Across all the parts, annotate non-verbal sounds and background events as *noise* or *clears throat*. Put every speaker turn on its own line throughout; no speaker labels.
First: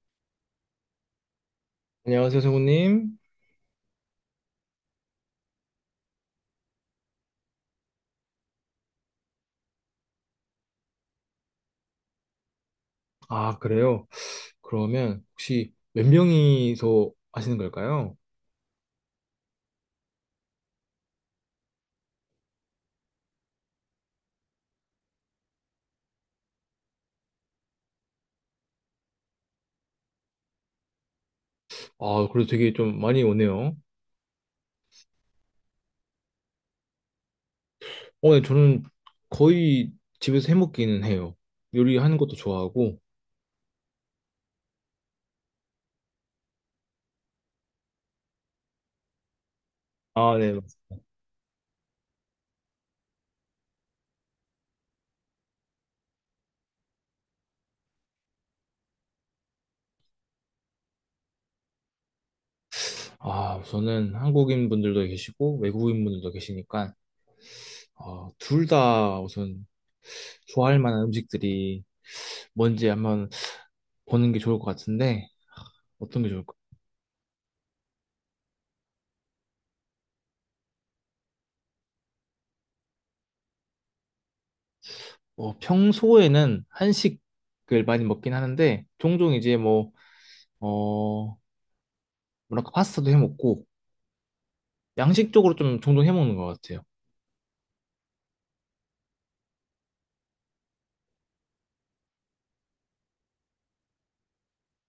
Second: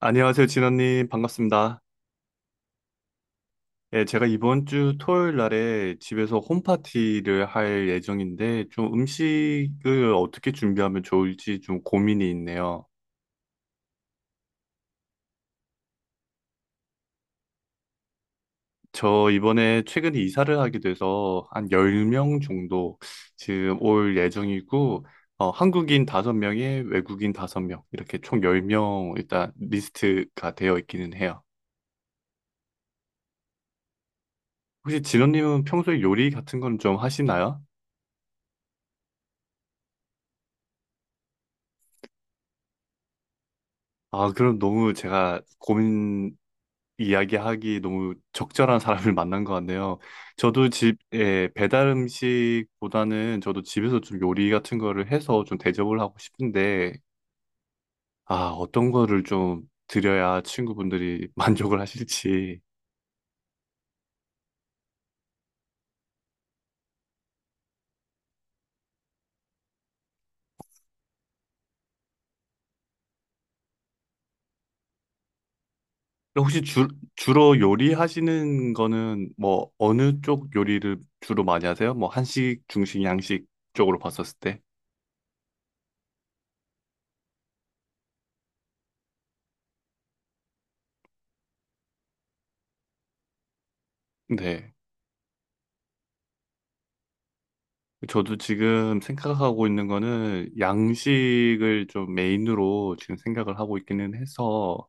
안녕하세요, 진원님. 반갑습니다.
안녕하세요, 성우님.
예, 제가 이번 주 토요일 날에 집에서 홈파티를 할 예정인데, 좀 음식을 어떻게 준비하면 좋을지 좀 고민이 있네요.
아, 그래요? 그러면 혹시 몇 명이서 하시는 걸까요?
저 이번에 최근에 이사를 하게 돼서 한 10명 정도 지금 올 예정이고, 한국인 5명에 외국인 5명, 이렇게 총 10명 일단 리스트가 되어 있기는 해요.
아, 그래도 되게 좀 많이 오네요.
혹시 진원님은 평소에 요리 같은 건 좀 하시나요?
네, 저는 거의 집에서 해먹기는 해요. 요리하는 것도 좋아하고,
아, 그럼 너무 제가 고민을 이야기하기 너무 적절한 사람을 *laughs* 만난 것 같네요. 저도 집에 배달 음식보다는 저도 집에서 좀 요리 같은 거를 해서 좀 대접을 하고 싶은데, 아, 어떤 거를 좀 드려야 친구분들이 *laughs* 만족을 하실지.
아, 우선은 한국인 분들도 계시고, 외국인 분들도 계시니까, 아, 둘 다 우선 좋아할 만한 음식들이 뭔지 한번 보는 게 좋을 것 같은데, 어떤 게 좋을까?
혹시 주, 주로 요리하시는 거는 뭐 어느 쪽 요리를 주로 많이 하세요? 뭐 한식, 중식, 양식 쪽으로 봤었을 때?
평소에는 한식을 많이 먹긴 하는데, 종종 이제 뭐, 어, 뭐랄까, 파스타도 해 먹고,
네.
양식적으로 좀 종종 해 먹는 것 같아요.
저도 지금 생각하고 있는 거는 양식을 좀 메인으로 지금 생각을 하고 있기는 해서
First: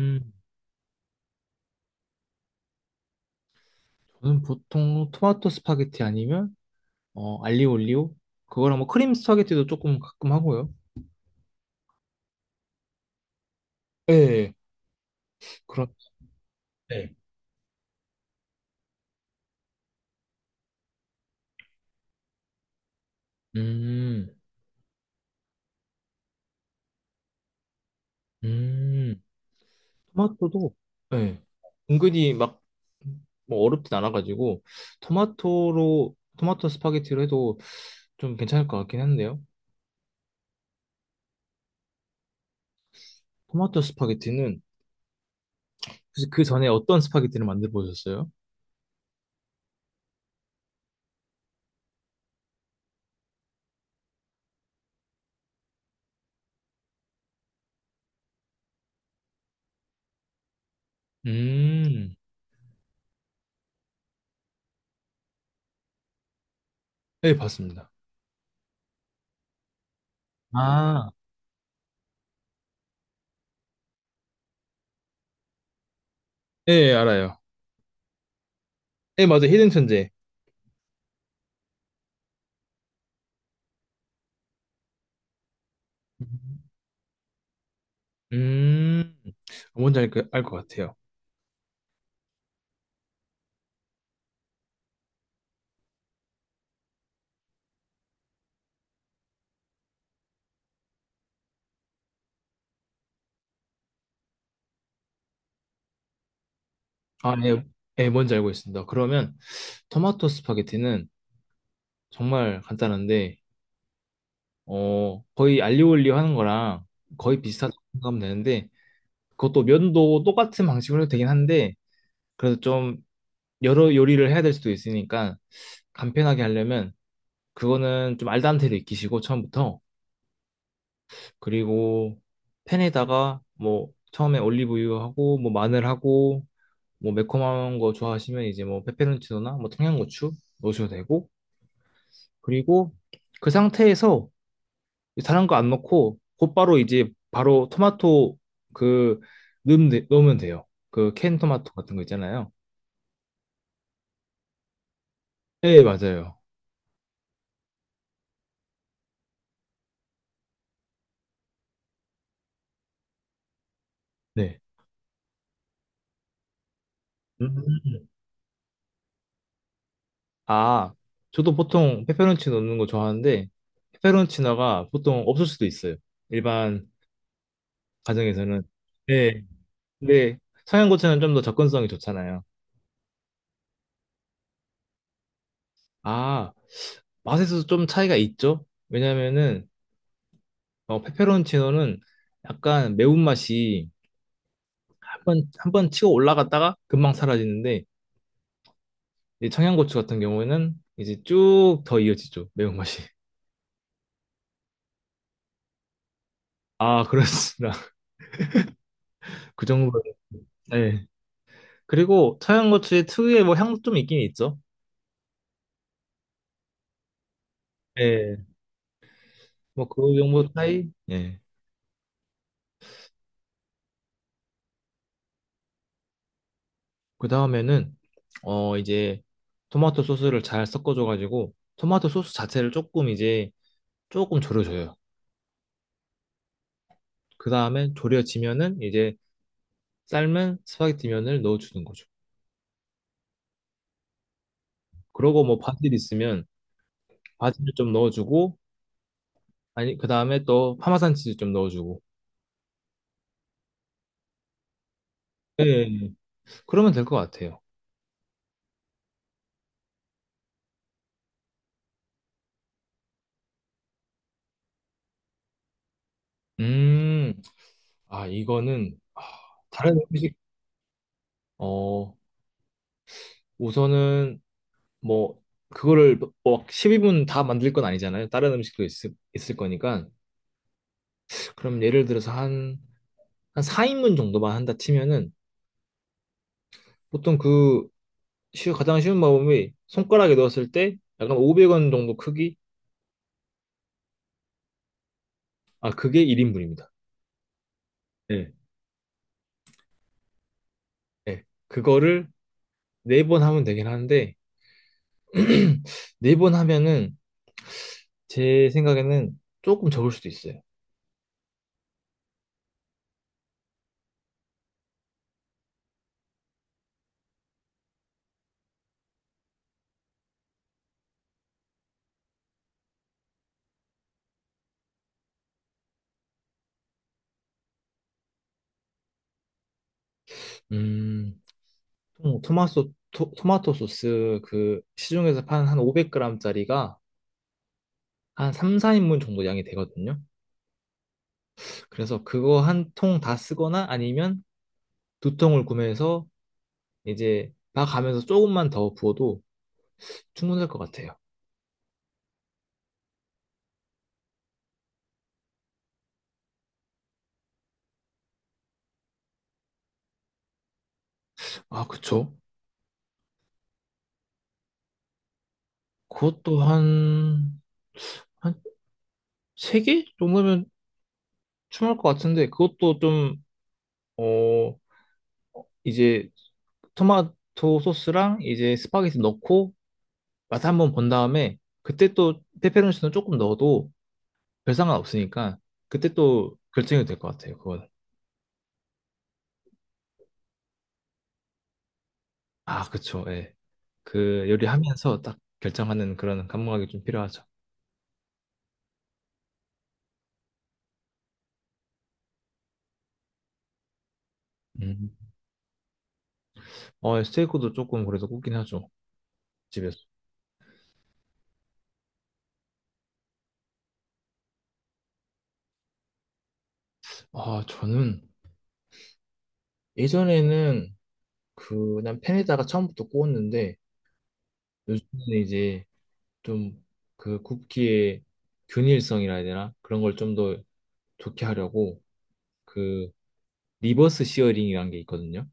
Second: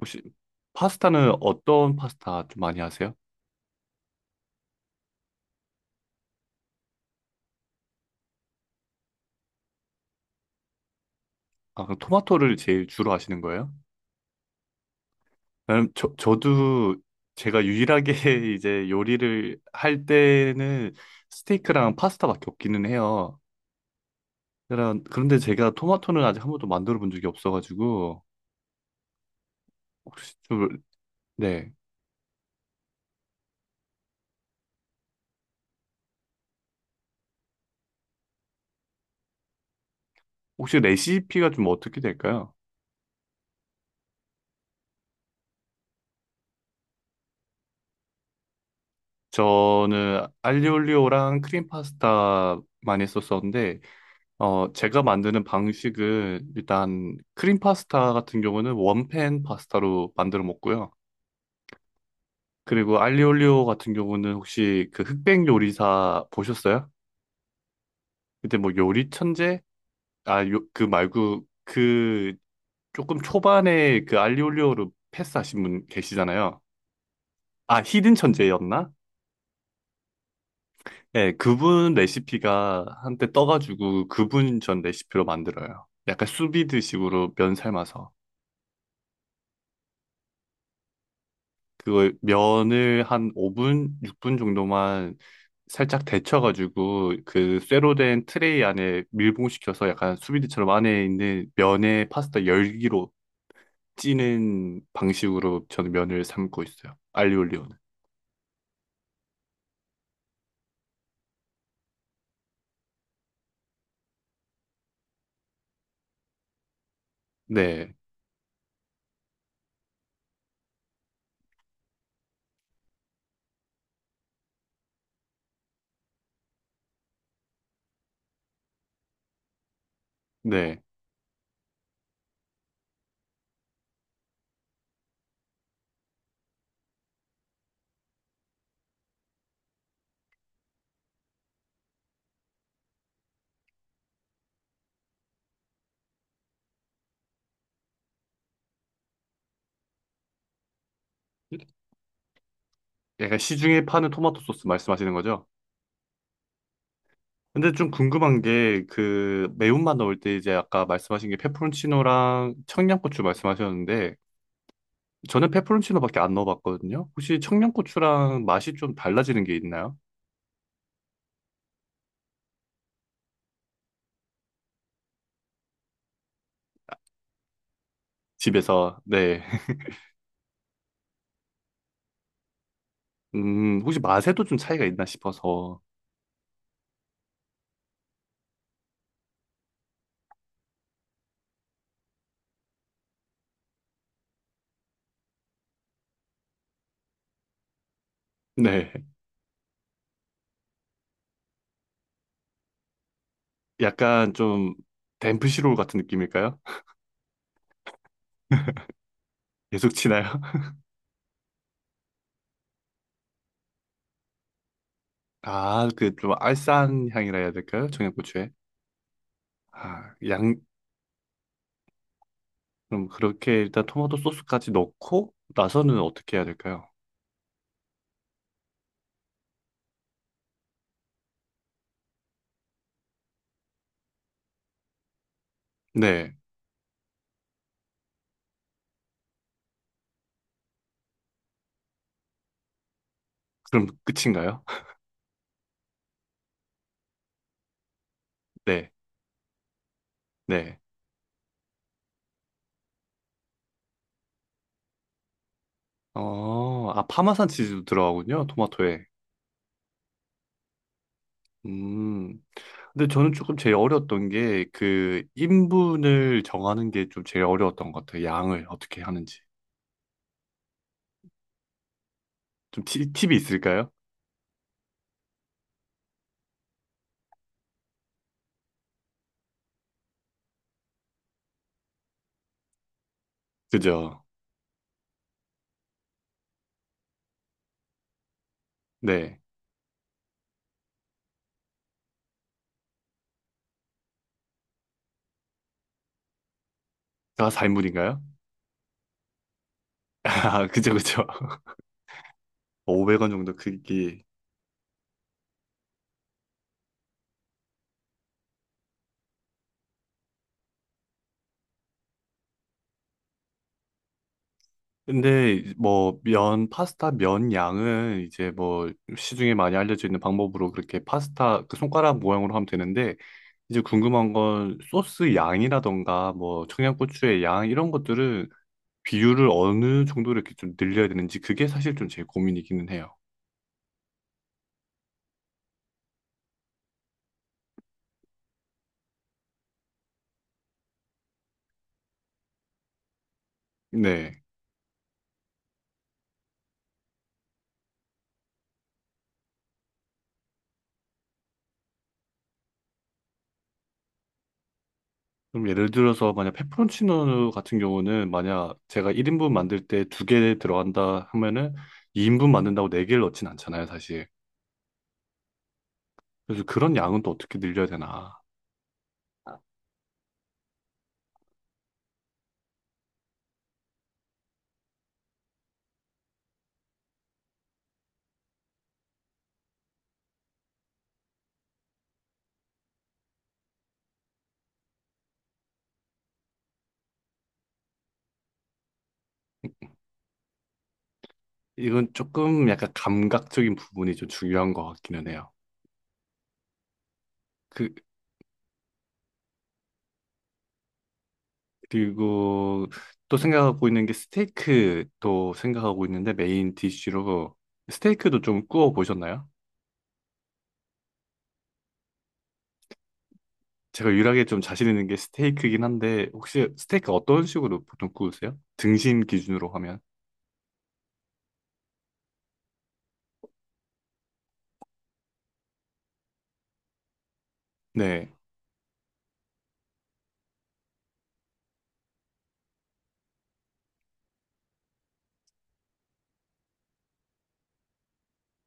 혹시 파스타는 어떤 파스타 좀 많이 하세요?
저는 보통 토마토 스파게티 아니면, 알리오 올리오? 그거랑 뭐 크림 스파게티도 조금 가끔 하고요.
아, 그럼 토마토를 제일 주로 하시는 거예요?
네, 그런,
저도
네.
제가 유일하게 *laughs* 이제 요리를 할 때는 스테이크랑 파스타밖에 없기는 해요.
음,
그런데 제가 토마토는 아직 한 번도 만들어 본 적이 없어가지고
음,
혹시
토마토도,
좀,
네.
네.
은근히 막, 뭐 어렵진 않아가지고, 토마토 스파게티로 해도 좀 괜찮을 것 같긴 한데요.
혹시 레시피가 좀 어떻게 될까요?
토마토 스파게티는, 혹시 그 전에 어떤 스파게티를 만들어 보셨어요?
저는 알리올리오랑 크림 파스타 많이 썼었는데, 제가 만드는 방식은 일단 크림 파스타 같은 경우는 원팬 파스타로 만들어 먹고요.
음.
그리고 알리올리오 같은 경우는 혹시 그 흑백 요리사 보셨어요?
예, 봤습니다.
그때 뭐 요리 천재? 아, 요, 그
아,
말고 그 조금 초반에 그 알리올리오를 패스하신 분 계시잖아요.
예, 알아요.
아, 히든 천재였나?
예, 맞아요. 히든 천재.
네, 그분 레시피가 한때 떠가지고 그분 전 레시피로 만들어요. 약간
음,
수비드식으로 면 삶아서.
음, 뭔지 알것 같아요.
그걸 면을 한 5분, 6분 정도만 살짝 데쳐가지고 그 쇠로 된 트레이 안에 밀봉시켜서 약간 수비드처럼 안에 있는 면에 파스타 열기로 찌는 방식으로 저는 면을 삶고 있어요.
아, 예, 네.
알리올리오는.
예, 뭔지 알고 있습니다. 그러면 토마토 스파게티는 정말 간단한데, 거의 알리올리오 하는 거랑 거의 비슷하다고
네,
생각하면 되는데, 그것도 면도 똑같은 방식으로 해도 되긴 한데, 그래도 좀 여러 요리를 해야 될 수도 있으니까, 간편하게 하려면, 그거는 좀 알단테를 익히시고, 처음부터,
네.
그리고 팬에다가 뭐 처음에 올리브유하고 뭐 마늘하고 뭐 매콤한 거 좋아하시면 이제 뭐 페페론치노나 뭐 청양고추 넣으셔도 되고 그리고 그 상태에서 다른 거 안 넣고 곧바로 이제 바로 토마토 그 넣으면, 넣으면 돼요. 그 캔 토마토 같은 거 있잖아요.
약간 시중에 파는 토마토 소스 말씀하시는 거죠?
네, 맞아요.
근데 좀 궁금한 게 그 매운맛 넣을 때 이제 아까 말씀하신 게 페퍼론치노랑 청양고추 말씀하셨는데
네.
저는 페퍼론치노밖에 안 넣어봤거든요. 혹시
음.
청양고추랑 맛이 좀 달라지는 게 있나요?
아, 저도 보통 페페론치노 넣는 거 좋아하는데 페페론치노가 보통 없을 수도 있어요. 일반 가정에서는.
집에서 네.
네.
*laughs*
근데 청양고추는 좀 더 접근성이 좋잖아요.
음, 혹시 맛에도 좀 차이가 있나 싶어서
아, 맛에서도 좀 차이가 있죠? 왜냐면은 페페론치노는 약간 매운맛이 한 번, 한 번 치고 올라갔다가 금방 사라지는데
네.
이 청양고추 같은 경우에는 이제 쭉 더 이어지죠. 매운맛이.
약간 좀 덴프시롤 같은 느낌일까요? *laughs*
아, 그렇습니다. *laughs* 그
계속
정도.
치나요? *laughs*
네. 그리고 청양고추의 특유의 뭐 향도 좀 있긴 있죠.
아, 그 좀 알싸한 향이라 해야 될까요?
네.
청양고추에.
뭐
아,
그 정도
양.
차이? 예.
그럼 그렇게 일단 토마토 소스까지 넣고 나서는 어떻게 해야 될까요?
그 다음에는 이제 토마토 소스를 잘 섞어줘가지고 토마토 소스 자체를 조금 이제 조금 졸여줘요.
네.
그 다음에 졸여지면은 이제 삶은 스파게티 면을 넣어주는 거죠.
그럼 끝인가요? *laughs*
그러고 뭐
네,
바질 있으면
네.
바질을 좀 넣어주고 아니 그 다음에 또 파마산 치즈 좀 넣어주고.
어, 아, 파마산 치즈도 들어가군요,
예, 예,
토마토에.
예. 그러면 될 것 같아요.
음. 근데 저는 조금 제일 어려웠던 게 그 인분을 정하는 게 좀 제일 어려웠던 것 같아요. 양을 어떻게 하는지.
음, 아 이거는 아, 다른
팁이
음식
있을까요?
어 우선은 뭐 그거를 뭐 12분 다 만들 건 아니잖아요. 다른 음식도 있을 거니까.
그죠?
그럼 예를 들어서 한 4인분 정도만 한다 치면은
네.
보통 그 가장 쉬운 방법이 손가락에 넣었을 때 약간 500원 정도 크기?
다 4인분인가요?
아, 그게 1인분입니다.
*laughs* 아, 그죠, 그죠. *laughs*
네.
500원 정도 크기.
네. 그거를 네 번 하면 되긴 하는데 *clears throat* 네 번 하면은 제 생각에는 조금 적을 수도 있어요.
근데 뭐 면, 파스타 면 양은 이제 뭐 시중에 많이 알려져 있는 방법으로 그렇게 파스타 그 손가락 모양으로 하면 되는데 이제 궁금한 건 소스 양이라던가 뭐 청양고추의 양 이런 것들은 비율을 어느 정도로 이렇게 좀 늘려야 되는지 그게 사실 좀 제 고민이기는 해요.
음, 토마토 토, 마토 소스 그 시중에서 파는 한 500g짜리가 한 3, 4인분 정도 양이 되거든요.
네.
그래서 그거 한 통 다 쓰거나 아니면 두 통을 구매해서 이제 막 가면서 조금만 더 부어도 충분할 것 같아요.
그럼 예를 들어서 만약 페퍼론치노 같은 경우는 만약 제가 1인분 만들 때 두 개 들어간다 하면은 2인분 만든다고 네 개를 넣진 않잖아요, 사실.
아, 그쵸?
그래서 그런 양은 또 어떻게 늘려야 되나.
그것도 한 세 개 정도면 충분할 것 같은데 그것도 좀, 어, 이제 토마토 소스랑 이제 스파게티 넣고 맛 한번 본 다음에 그때 또 페페론치노 조금 넣어도 별 상관 없으니까 그때 또 결정이 될 것 같아요. 그거
이건 조금 약간 감각적인 부분이 좀 중요한 것 같기는 해요.
아, 그쵸. 예. 그
그,
요리하면서 딱 결정하는 그런 감각이 좀 필요하죠.
그리고 또 생각하고 있는 게 스테이크도 생각하고 있는데 메인 디쉬로
음.
스테이크도 좀 구워 보셨나요?
스테이크도 조금 그래도 굽긴 하죠. 집에서.
제가 유일하게 좀 자신 있는 게 스테이크긴 한데 혹시 스테이크 어떤 식으로 보통 구우세요? 등심 기준으로 하면.
아, 저는 예전에는 그 그냥 팬에다가 처음부터 구웠는데
네.
요즘에는 이제 좀 그 굽기의 균일성이라 해야 되나? 그런 걸 좀 더 좋게 하려고 그 리버스 시어링이라는 게 있거든요.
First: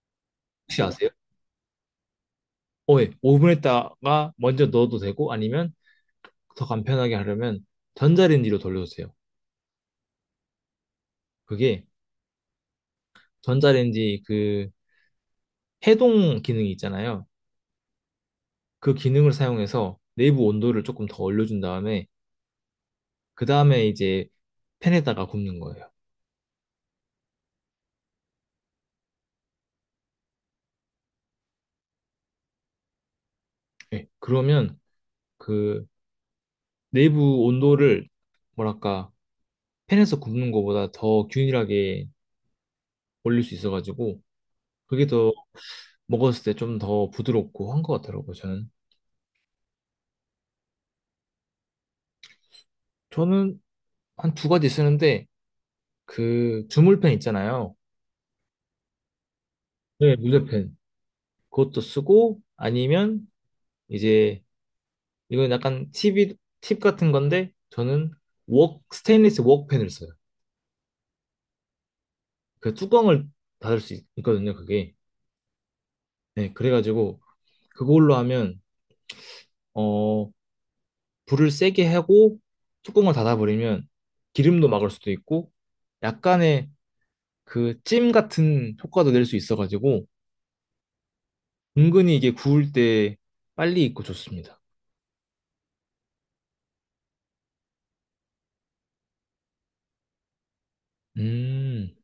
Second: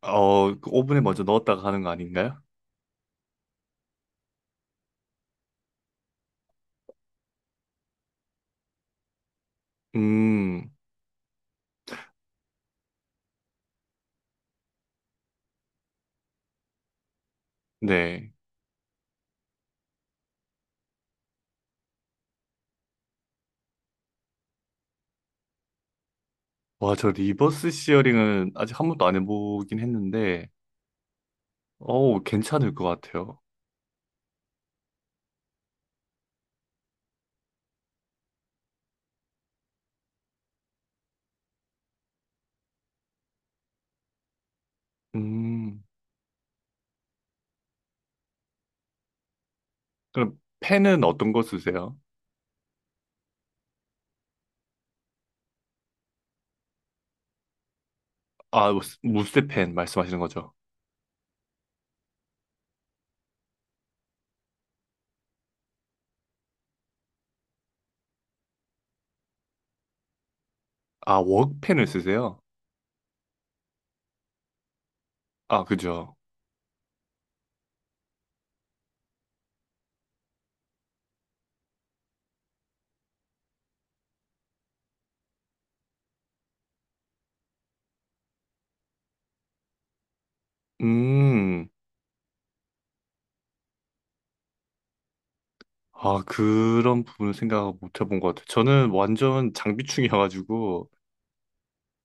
어, 그
혹시
오븐에
아세요?
먼저 넣었다가 하는 거 아닌가요?
어, 예. 오븐에다가 먼저 넣어도 되고 아니면 더 간편하게 하려면 전자레인지로 돌려주세요.
음,
그게 전자레인지 그 해동 기능이 있잖아요.
네.
그 기능을 사용해서 내부 온도를 조금 더 올려준 다음에 그 다음에 이제 팬에다가 굽는 거예요.
와, 저 리버스 시어링은 아직 한 번도 안 해보긴 했는데, 어우, 괜찮을 것 같아요.
예. 그러면 그 내부 온도를 뭐랄까 팬에서 굽는 것보다 더 균일하게 올릴 수 있어가지고 그게 더
음,
먹었을 때 좀 더 부드럽고 한 것 같더라고요. 저는
그럼 펜은 어떤 거 쓰세요?
저는 한 두 가지 쓰는데 그 주물팬 있잖아요.
아, 무쇠펜
네,
말씀하시는 거죠?
물레팬 그것도 쓰고 아니면 이제 이건 약간 팁 같은 건데, 저는 스테인리스 웍펜을 써요.
아, 웍펜을 쓰세요?
그 뚜껑을 닫을 수 있거든요, 그게.
아, 그죠.
네, 그래가지고, 그걸로 하면, 어, 불을 세게 하고, 뚜껑을 닫아버리면, 기름도 막을 수도 있고, 약간의 그 찜 같은 효과도 낼 수 있어가지고,
음,
은근히 이게 구울 때 빨리 익고 좋습니다.
아, 그런 부분을 생각 못 해본 것 같아요. 저는 완전 장비충이어가지고,
음,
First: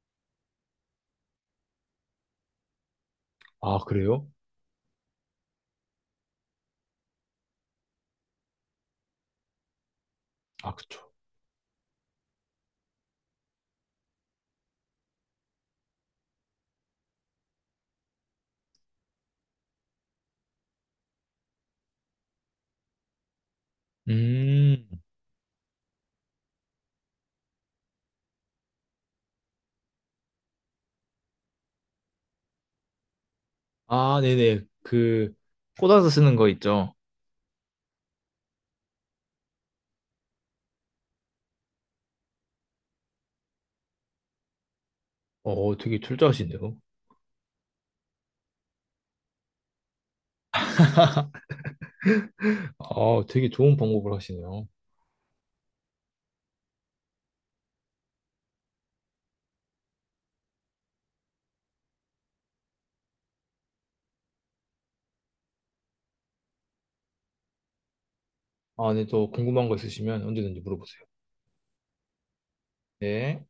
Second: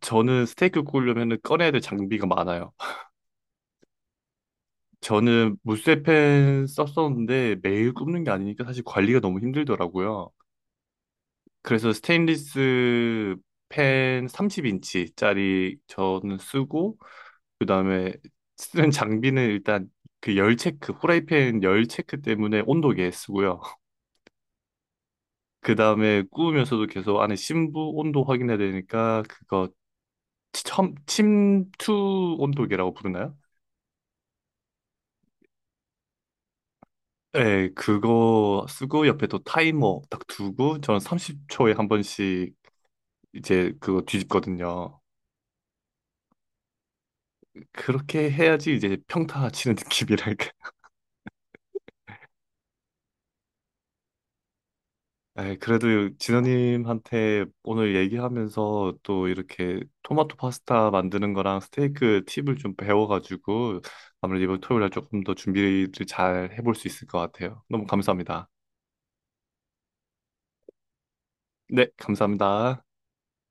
저는 스테이크 구우려면 꺼내야 될 장비가 많아요. *laughs*
아, 그래요?
저는 무쇠펜 썼었는데 매일 굽는 게 아니니까 사실 관리가 너무 힘들더라고요.
아, 그쵸.
그래서 스테인리스 펜 30인치짜리 저는 쓰고, 그다음에 쓰는 장비는 일단 그 열 체크, 후라이팬 열 체크 때문에 온도계 쓰고요.
음,
그다음에 구우면서도 계속 안에 심부 온도 확인해야 되니까 그거 침투 온도계라고 부르나요?
아, 네네. 그, 꽂아서 쓰는 거 있죠.
네, 그거 쓰고 옆에 또 타이머 딱 두고 저는 30초에 한 번씩 이제 그거 뒤집거든요.
어, 어, 되게 철저하시네요.
그렇게 해야지 이제 평타 치는 *laughs* 느낌이랄까.
아, 되게 좋은 방법을 하시네요.
에이, 그래도 진호님한테 오늘 얘기하면서 또 이렇게 토마토 파스타 만드는 거랑 스테이크 팁을 좀 배워가지고 아무래도 이번 토요일 날 조금 더 준비를 잘 해볼 수 있을 것 같아요. 너무 감사합니다.
아, 네, 또 궁금한 거 있으시면 언제든지 물어보세요.
네, 감사합니다.
네.